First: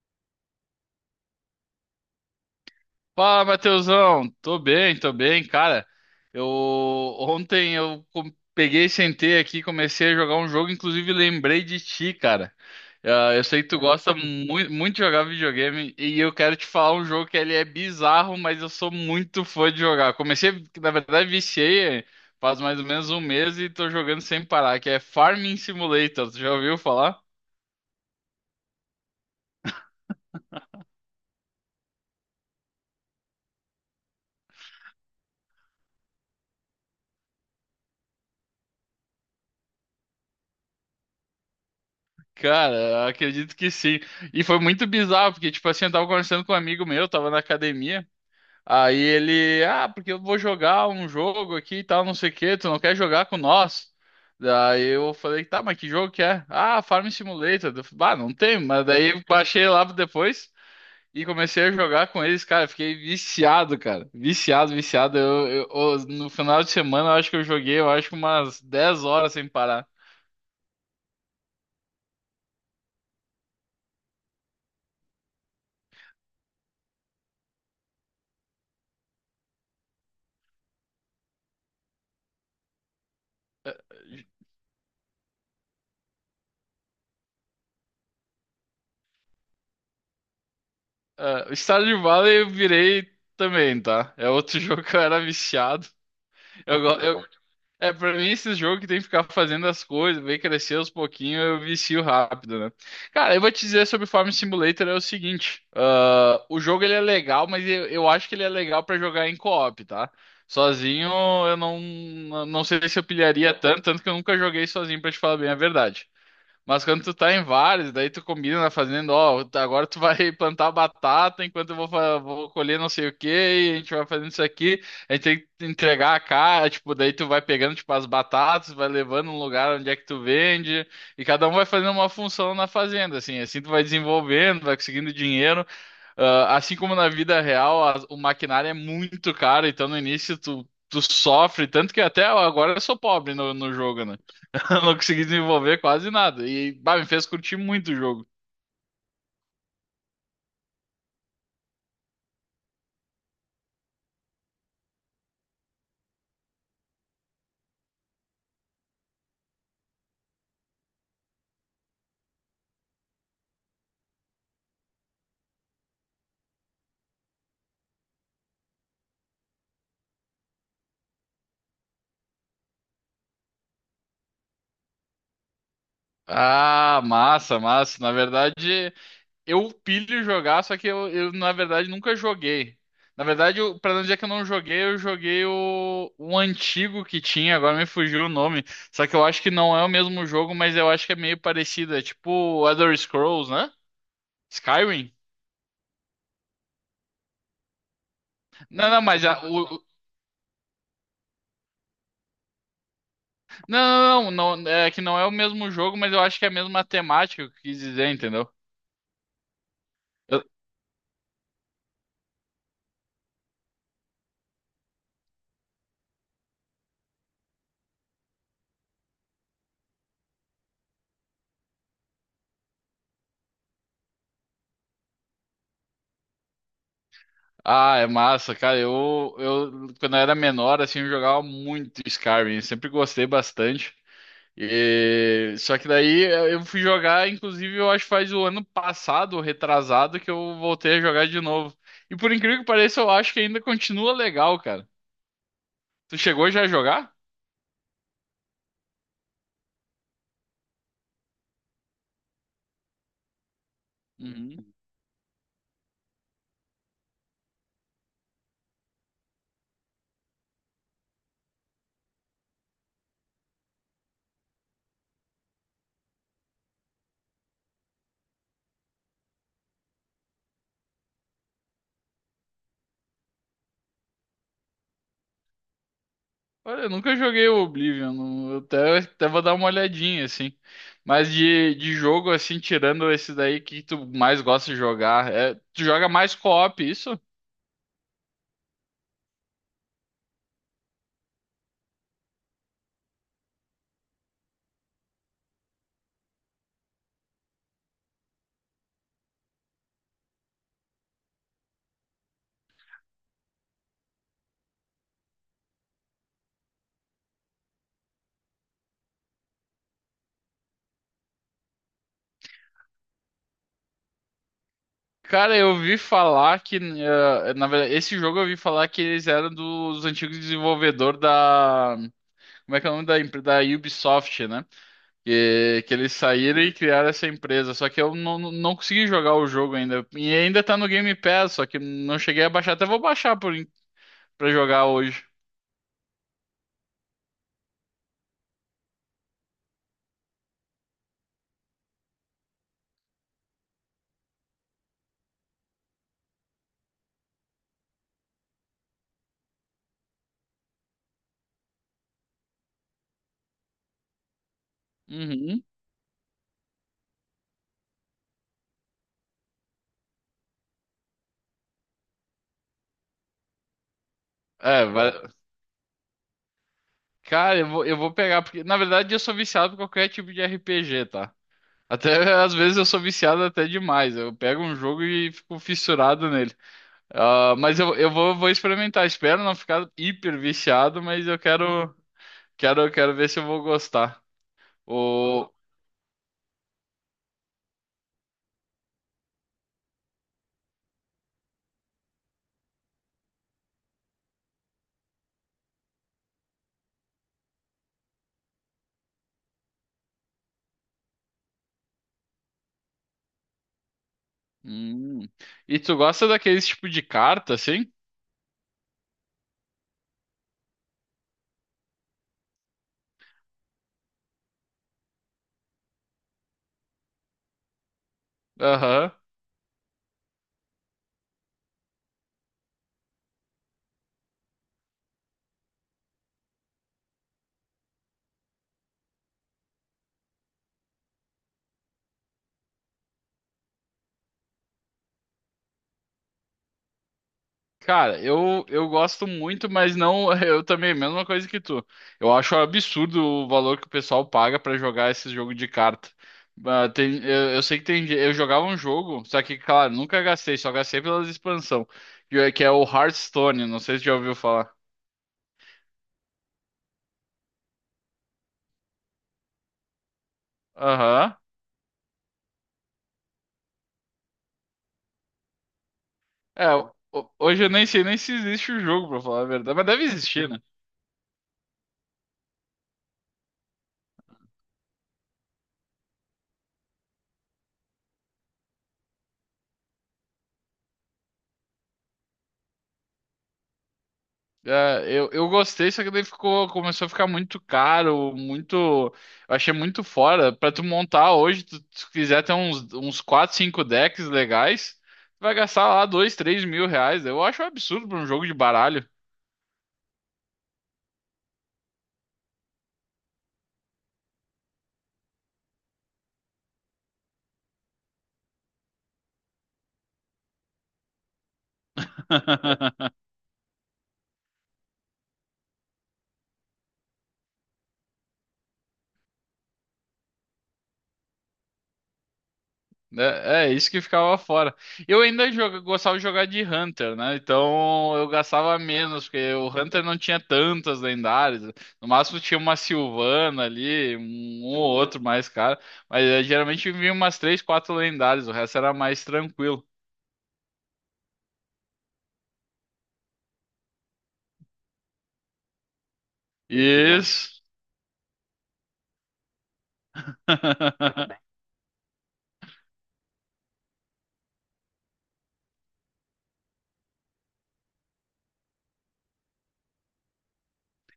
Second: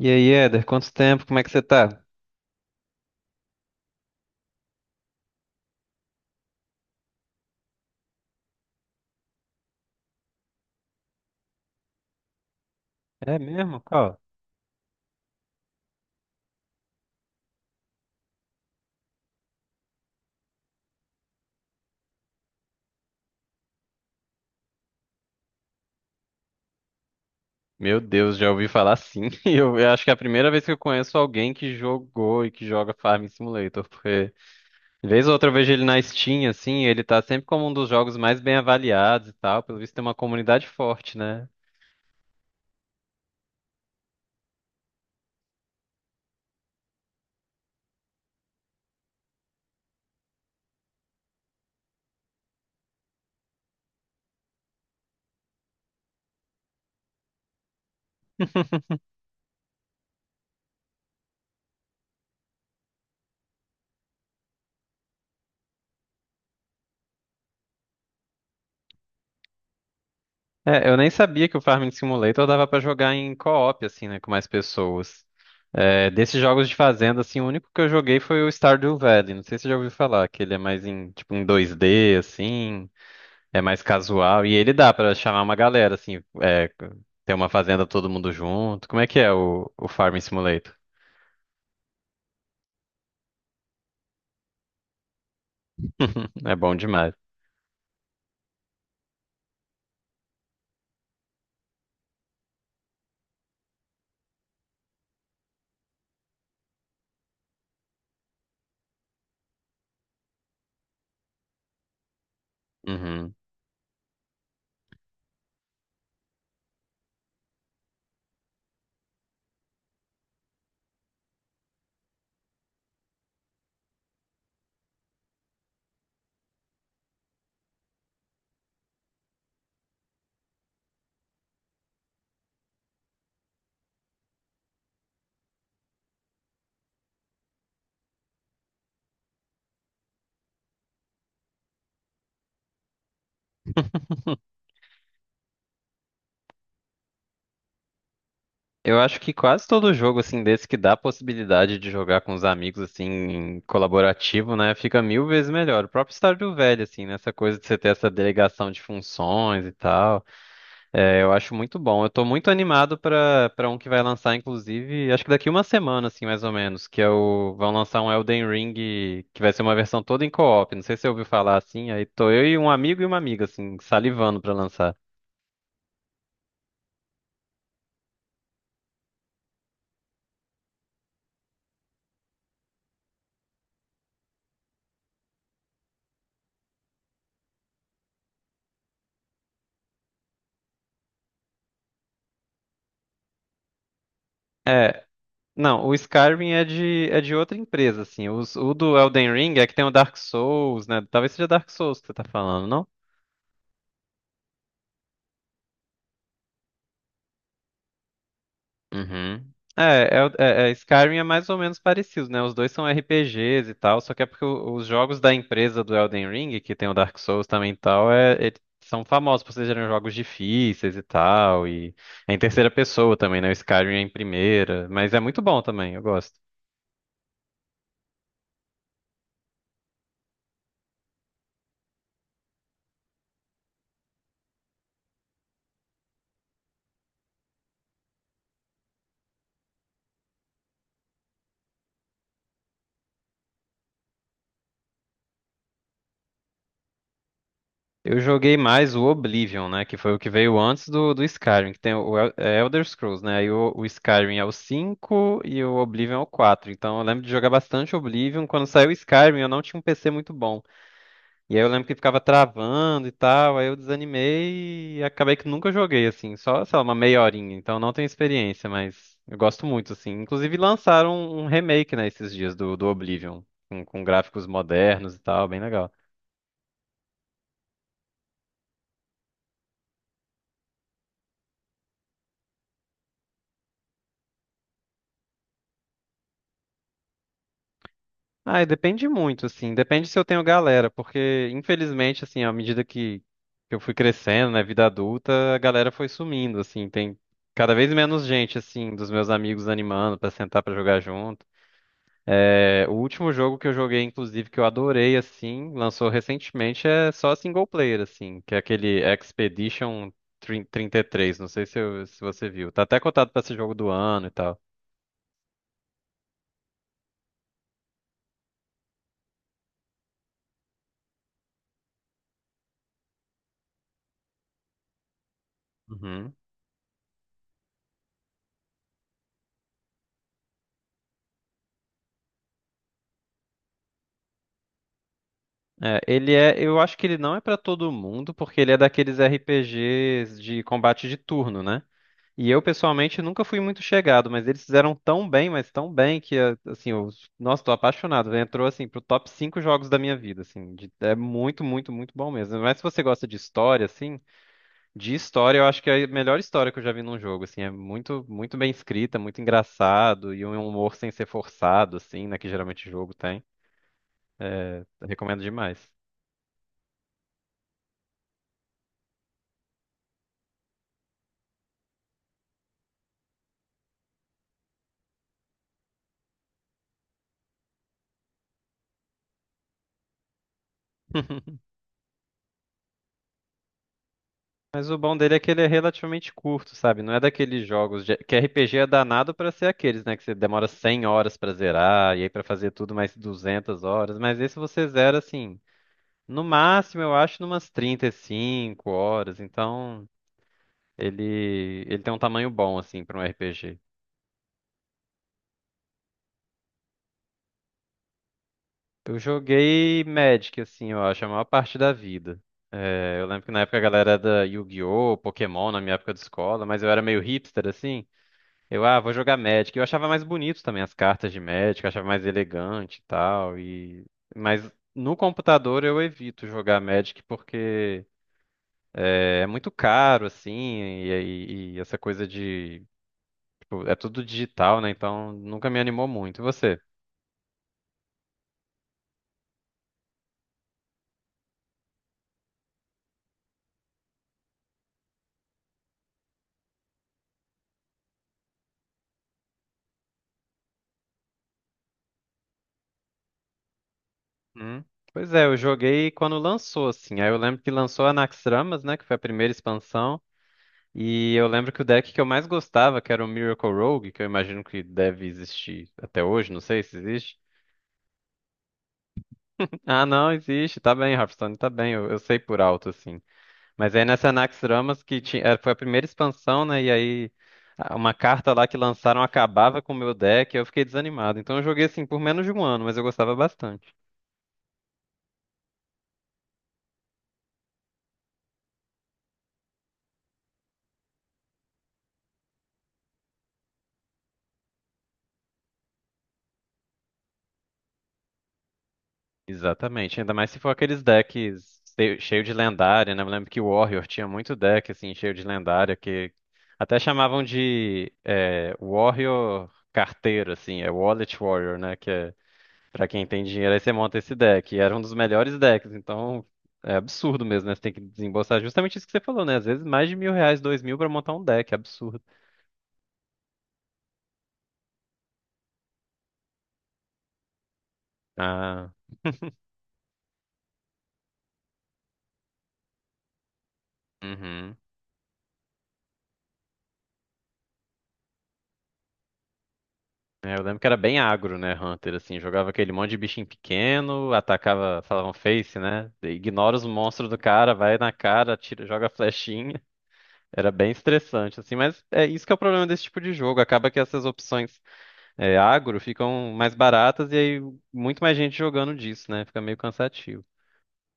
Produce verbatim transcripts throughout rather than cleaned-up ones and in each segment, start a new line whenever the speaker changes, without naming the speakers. E aí, Éder, quanto tempo? Como é que você tá?
Fala, Matheusão. Tô bem, tô bem, cara. Eu ontem eu com- Peguei, sentei aqui, comecei a jogar um jogo, inclusive lembrei de ti, cara. Ah,
É
Eu sei que tu
mesmo?
gosta
Qual?
muito, muito de jogar videogame e eu quero te falar um jogo que ele é bizarro, mas eu sou muito fã de jogar. Comecei, na verdade, viciei eh, faz mais ou menos um mês e tô jogando sem parar, que é Farming Simulator. Tu já ouviu falar?
Meu Deus, já ouvi falar sim. Eu, eu acho que é a primeira vez que eu conheço alguém que jogou e que joga Farming Simulator, porque vez ou outra eu vejo ele na Steam, assim, e ele tá sempre como um dos jogos mais bem avaliados e tal. Pelo visto tem uma comunidade forte, né?
Cara, acredito que sim. E foi muito bizarro, porque, tipo assim, eu tava conversando com um amigo meu, tava na academia. Aí ele, ah, porque eu vou jogar um jogo aqui e tal, não sei o quê, tu não quer jogar com nós? Daí eu falei, tá, mas que jogo que é? Ah, Farm Simulator. Eu falei, ah, não tem, mas daí eu baixei lá depois e comecei a jogar com eles, cara. Fiquei viciado, cara. Viciado, viciado. Eu, eu- eu- no final de semana, eu acho que eu joguei, eu acho que umas dez horas sem parar.
É, eu nem sabia que o Farming Simulator dava pra jogar em co-op, assim, né, com mais pessoas. É, desses jogos de fazenda, assim, o único que eu joguei foi o Stardew Valley. Não sei se você já ouviu falar, que ele é mais em, tipo, em dois D, assim. É mais casual. E ele dá pra chamar uma galera, assim, é, ter uma fazenda todo mundo junto. Como é que é o, o Farming Simulator?
Ah, Stardew Valley eu virei também, tá? É outro jogo que eu era viciado.
É bom
Eu, go-
demais.
eu, é, Pra mim, esse jogo que tem que ficar fazendo as coisas, ver crescer aos pouquinhos, eu vicio rápido, né? Cara, eu vou te dizer sobre Farm Simulator é o seguinte: ah, o jogo ele é legal, mas eu, eu acho que ele é legal pra jogar em co-op, tá? Sozinho eu não, não sei se eu
Uhum.
pilharia tanto, tanto que eu nunca joguei sozinho, pra te falar bem a verdade. Mas quando tu tá em vários, daí tu combina na fazenda, ó, tá- agora tu vai plantar batata enquanto eu vou, fa- vou colher não sei o quê, e a gente vai fazendo isso aqui, a gente tem que entregar a cara, tipo, daí tu vai pegando, tipo, as batatas, vai levando um lugar onde é que tu vende, e cada um vai fazendo uma função na fazenda, assim, assim tu vai desenvolvendo, vai conseguindo dinheiro. Ah, assim como na vida real, a- o maquinário é muito caro, então no início tu, tu sofre, tanto que até agora eu sou pobre no, no jogo, né? Eu não consegui desenvolver quase nada. E, bah, me fez curtir muito o jogo.
Eu acho que quase todo jogo, assim, desse que dá a possibilidade de jogar com os amigos, assim, em colaborativo, né, fica mil vezes melhor. O próprio Stardew Valley, assim, nessa coisa de você ter essa delegação de funções e tal. É, eu acho muito bom. Eu tô muito animado pra para um que vai lançar, inclusive, acho que daqui uma semana, assim, mais ou menos, que é o vão lançar um Elden Ring que vai ser uma versão toda em co-op. Não sei se você ouviu falar assim, aí tô eu e um amigo e uma amiga, assim, salivando pra lançar.
Ah, massa, massa. Na verdade, eu pilho jogar, só que eu, eu, na verdade, nunca joguei. Na verdade, eu, pra não dizer que eu não joguei, eu joguei o, o antigo que tinha, agora me fugiu o nome. Só que eu acho que não é o mesmo jogo, mas eu acho que é meio parecido. É tipo Elder Scrolls, né?
É,
Skyrim?
não, o Skyrim é de é de outra empresa, assim. Os- o
Não,
do
não, mas
Elden
a,
Ring
o,
é que tem
o-
o Dark Souls, né? Talvez seja Dark Souls que você tá falando, não?
não, não, não, não, É que não é o mesmo jogo, mas eu acho que é a mesma temática que eu quis dizer, entendeu?
Uhum. É, é, o- é, é, Skyrim é mais ou menos parecido, né? Os dois são R P Gs e tal, só que é porque o- os jogos da empresa do Elden Ring, que tem o Dark Souls também e tal, é, eles são famosos por serem jogos difíceis e tal, e é em terceira pessoa também, né? O Skyrim é em primeira, mas é muito bom também, eu gosto.
Ah, é massa, cara. Eu, eu quando eu era menor, assim, eu jogava muito Skyrim. Sempre gostei bastante. E- Só que daí eh, eu fui jogar, inclusive, eu acho que faz o ano passado, retrasado, que eu voltei a jogar de novo. E por incrível que pareça, eu acho que ainda continua legal, cara. Tu chegou já a jogar?
Eu joguei mais o Oblivion, né? Que foi o que veio antes do, do Skyrim, que tem o El- é Elder Scrolls, né? Aí o, o Skyrim é o
Uhum.
cinco e o Oblivion é o quatro. Então eu lembro de jogar bastante Oblivion. Quando saiu o Skyrim, eu não tinha um P C muito bom. E aí eu lembro que ficava travando e tal. Aí eu desanimei e acabei que nunca joguei, assim. Só, sei lá, uma meia horinha. Então eu não tenho experiência, mas eu gosto muito, assim. Inclusive lançaram um um remake, né, esses dias do, do Oblivion, com, com gráficos modernos e tal. Bem legal.
Olha, eu nunca joguei o Oblivion. não- Eu até, até vou dar uma olhadinha, assim. Mas de, de jogo, assim, tirando esse daí, o que tu mais gosta de jogar? É, tu joga mais co-op, isso?
Ah, depende muito, assim. Depende se eu tenho galera, porque infelizmente, assim, à medida que que eu fui crescendo, né, vida adulta, a galera foi sumindo, assim. Tem cada vez menos gente, assim, dos meus amigos animando pra sentar pra jogar junto. É, o último jogo que eu joguei, inclusive, que eu adorei, assim, lançou recentemente, é só single player, assim, que é aquele Expedition trinta e três. Não sei se, eu- se você viu. Tá até cotado pra ser jogo do ano e tal.
Cara, eu ouvi falar que, eh, na verdade, esse jogo eu ouvi falar que eles eram dos antigos desenvolvedores da. Como é que é o nome da empresa? Da Ubisoft, né? Que, que eles
Uhum.
saíram e criaram essa empresa. Só que eu não, não não consegui jogar o jogo ainda. E ainda tá no Game Pass, só que não cheguei a baixar. Até vou baixar por, en- Pra jogar hoje.
É, ele é, eu acho que ele não é pra todo mundo, porque ele é daqueles R P Gs de combate de turno, né? E eu pessoalmente nunca fui muito chegado, mas eles fizeram tão bem, mas tão bem que a- assim, eu, nossa, tô apaixonado. Né? Entrou assim pro top cinco jogos da minha vida, assim, de- é muito, muito, muito bom mesmo. Mas se você gosta de história, assim, de história,
Uhum.
eu acho que é a melhor história que eu já vi num jogo, assim, é muito, muito bem escrita, muito engraçado e um humor sem ser forçado, assim, né, que geralmente o jogo tem.
É,
Eu
vai...
recomendo demais.
Cara, eu vou, eu vou pegar, porque na verdade eu sou viciado por qualquer tipo de R P G, tá? Até às vezes eu sou viciado até demais. Eu pego um jogo e fico fissurado nele. Ah, mas eu, eu vou, vou experimentar. Espero não ficar hiper viciado, mas eu quero, quero, quero ver se eu vou gostar.
Mas o bom dele é
O...
que ele é relativamente curto, sabe? Não é daqueles jogos de... que R P G é danado pra ser aqueles, né? Que você demora cem horas pra zerar e aí pra fazer tudo mais duzentas horas. Mas esse você zera assim, no máximo eu acho numas trinta e cinco horas. Então ele ele tem um tamanho bom assim pra um R P G.
Hum. E tu gosta daqueles tipo de carta, assim?
Eu joguei Magic assim, eu acho a maior parte da vida. É, eu lembro que na época a galera era da Yu-Gi-Oh, Pokémon na minha época de escola, mas eu era meio hipster assim. Eu, ah,
Aham.
vou jogar Magic. Eu achava mais bonito também as cartas de Magic, eu achava mais elegante e tal. E... Mas no computador eu evito jogar Magic porque é muito caro, assim, e, e- e essa coisa de. Tipo, é tudo digital, né? Então nunca me animou muito. E você?
Cara, eu, eu gosto muito, mas não. Eu também, mesma coisa que tu. Eu acho absurdo o valor que o pessoal paga pra jogar esse jogo de carta. Ah, tem, eu, eu sei que tem. ge- Eu jogava um jogo, só que, claro, nunca gastei, só gastei pelas expansão, que é que é o Hearthstone. Não sei se já ouviu falar.
Hum? Pois é, eu joguei quando lançou, assim. Aí eu lembro que lançou a Naxxramas, né? Que foi a primeira expansão. E
Aham.
eu lembro que o deck que eu mais gostava, que era o Miracle Rogue, que eu imagino que deve existir até hoje, não
É,
sei
ho-
se existe.
hoje eu nem sei nem se existe o jogo, pra falar a verdade, mas deve
Ah, não,
existir, né?
existe. Tá bem, Hearthstone, tá bem. Eu, eu sei por alto, assim. Mas aí nessa Anaxramas, que tinha, eh, foi a primeira expansão, né? E aí a- uma carta lá que lançaram acabava com o meu deck, e eu fiquei desanimado. Então eu joguei, assim, por menos de um ano, mas eu gostava bastante.
É, eu, eu gostei, só que daí ficou, começou a ficar muito caro, muito. Eu achei muito fora. Pra tu montar hoje, tu, tu quiser ter uns, uns quatro, cinco decks legais, tu vai gastar lá dois, três mil reais. Eu acho um absurdo pra um jogo de baralho.
Exatamente. Ainda mais se for aqueles decks cheio cheio de lendária, né? Eu lembro que o Warrior tinha muito deck, assim, cheio de lendária, que até chamavam de eh, Warrior carteiro, assim. É Wallet Warrior, né? Pra quem tem dinheiro, aí você monta esse deck. E era um dos melhores decks, então é absurdo mesmo, né? Você tem que desembolsar justamente isso que você falou, né? Às vezes mais de mil reais, dois mil pra montar um deck, é absurdo.
É, é, isso que ficava fora. Eu ainda joga- gostava de jogar de Hunter, né? Então eu gastava
Ah,
menos, porque o Hunter não tinha tantas lendárias. No máximo tinha uma Sylvana ali, um, um
uhum.
ou outro mais cara. Mas eh, geralmente vinha umas três, quatro lendárias, o resto era mais tranquilo.
É, eu lembro que era bem agro, né, Hunter, assim, jogava aquele monte de bichinho pequeno, atacava, falavam face, né? Ignora os monstros do
Isso.
cara, vai na cara, tira, joga flechinha. Era bem estressante, assim, mas é isso que é o problema desse tipo de jogo. Acaba que essas opções é, agro ficam mais baratas e aí muito mais gente jogando disso, né? Fica meio cansativo.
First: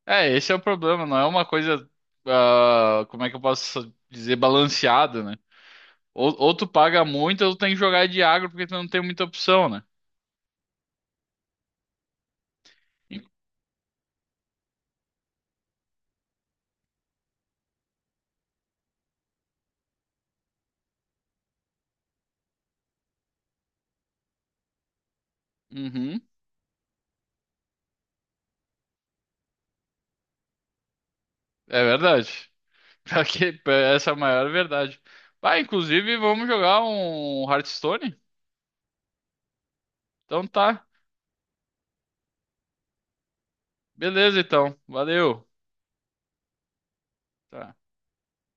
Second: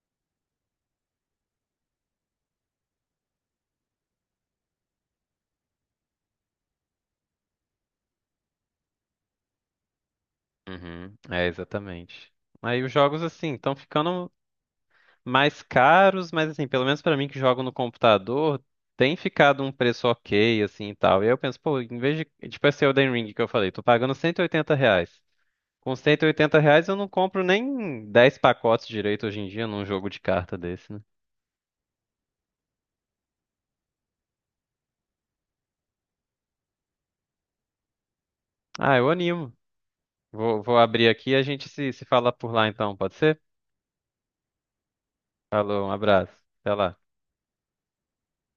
É, esse é o problema, não é uma coisa, ah, como é que eu posso dizer, balanceada, né? Ou, ou tu paga muito, ou tu tem que jogar de agro porque tu não tem muita opção, né?
Uhum. É, exatamente. Aí os jogos, assim, estão ficando mais caros, mas, assim, pelo menos pra mim que jogo no computador, tem ficado um preço ok, assim, e tal. E aí eu penso, pô, em vez de, tipo esse Elden Ring que eu falei, tô pagando cento e oitenta reais. Com
Uhum.
cento e oitenta reais eu não compro nem dez pacotes direito hoje em dia num jogo de carta desse, né?
É verdade. Pior que- Essa é a maior verdade. Ah, inclusive, vamos jogar um Hearthstone?
Ah, eu animo.
Então
Vou, vou
tá.
abrir aqui e a gente se, se fala por lá então, pode ser?
Beleza, então. Valeu.
Falou, um abraço. Até lá.
Tá.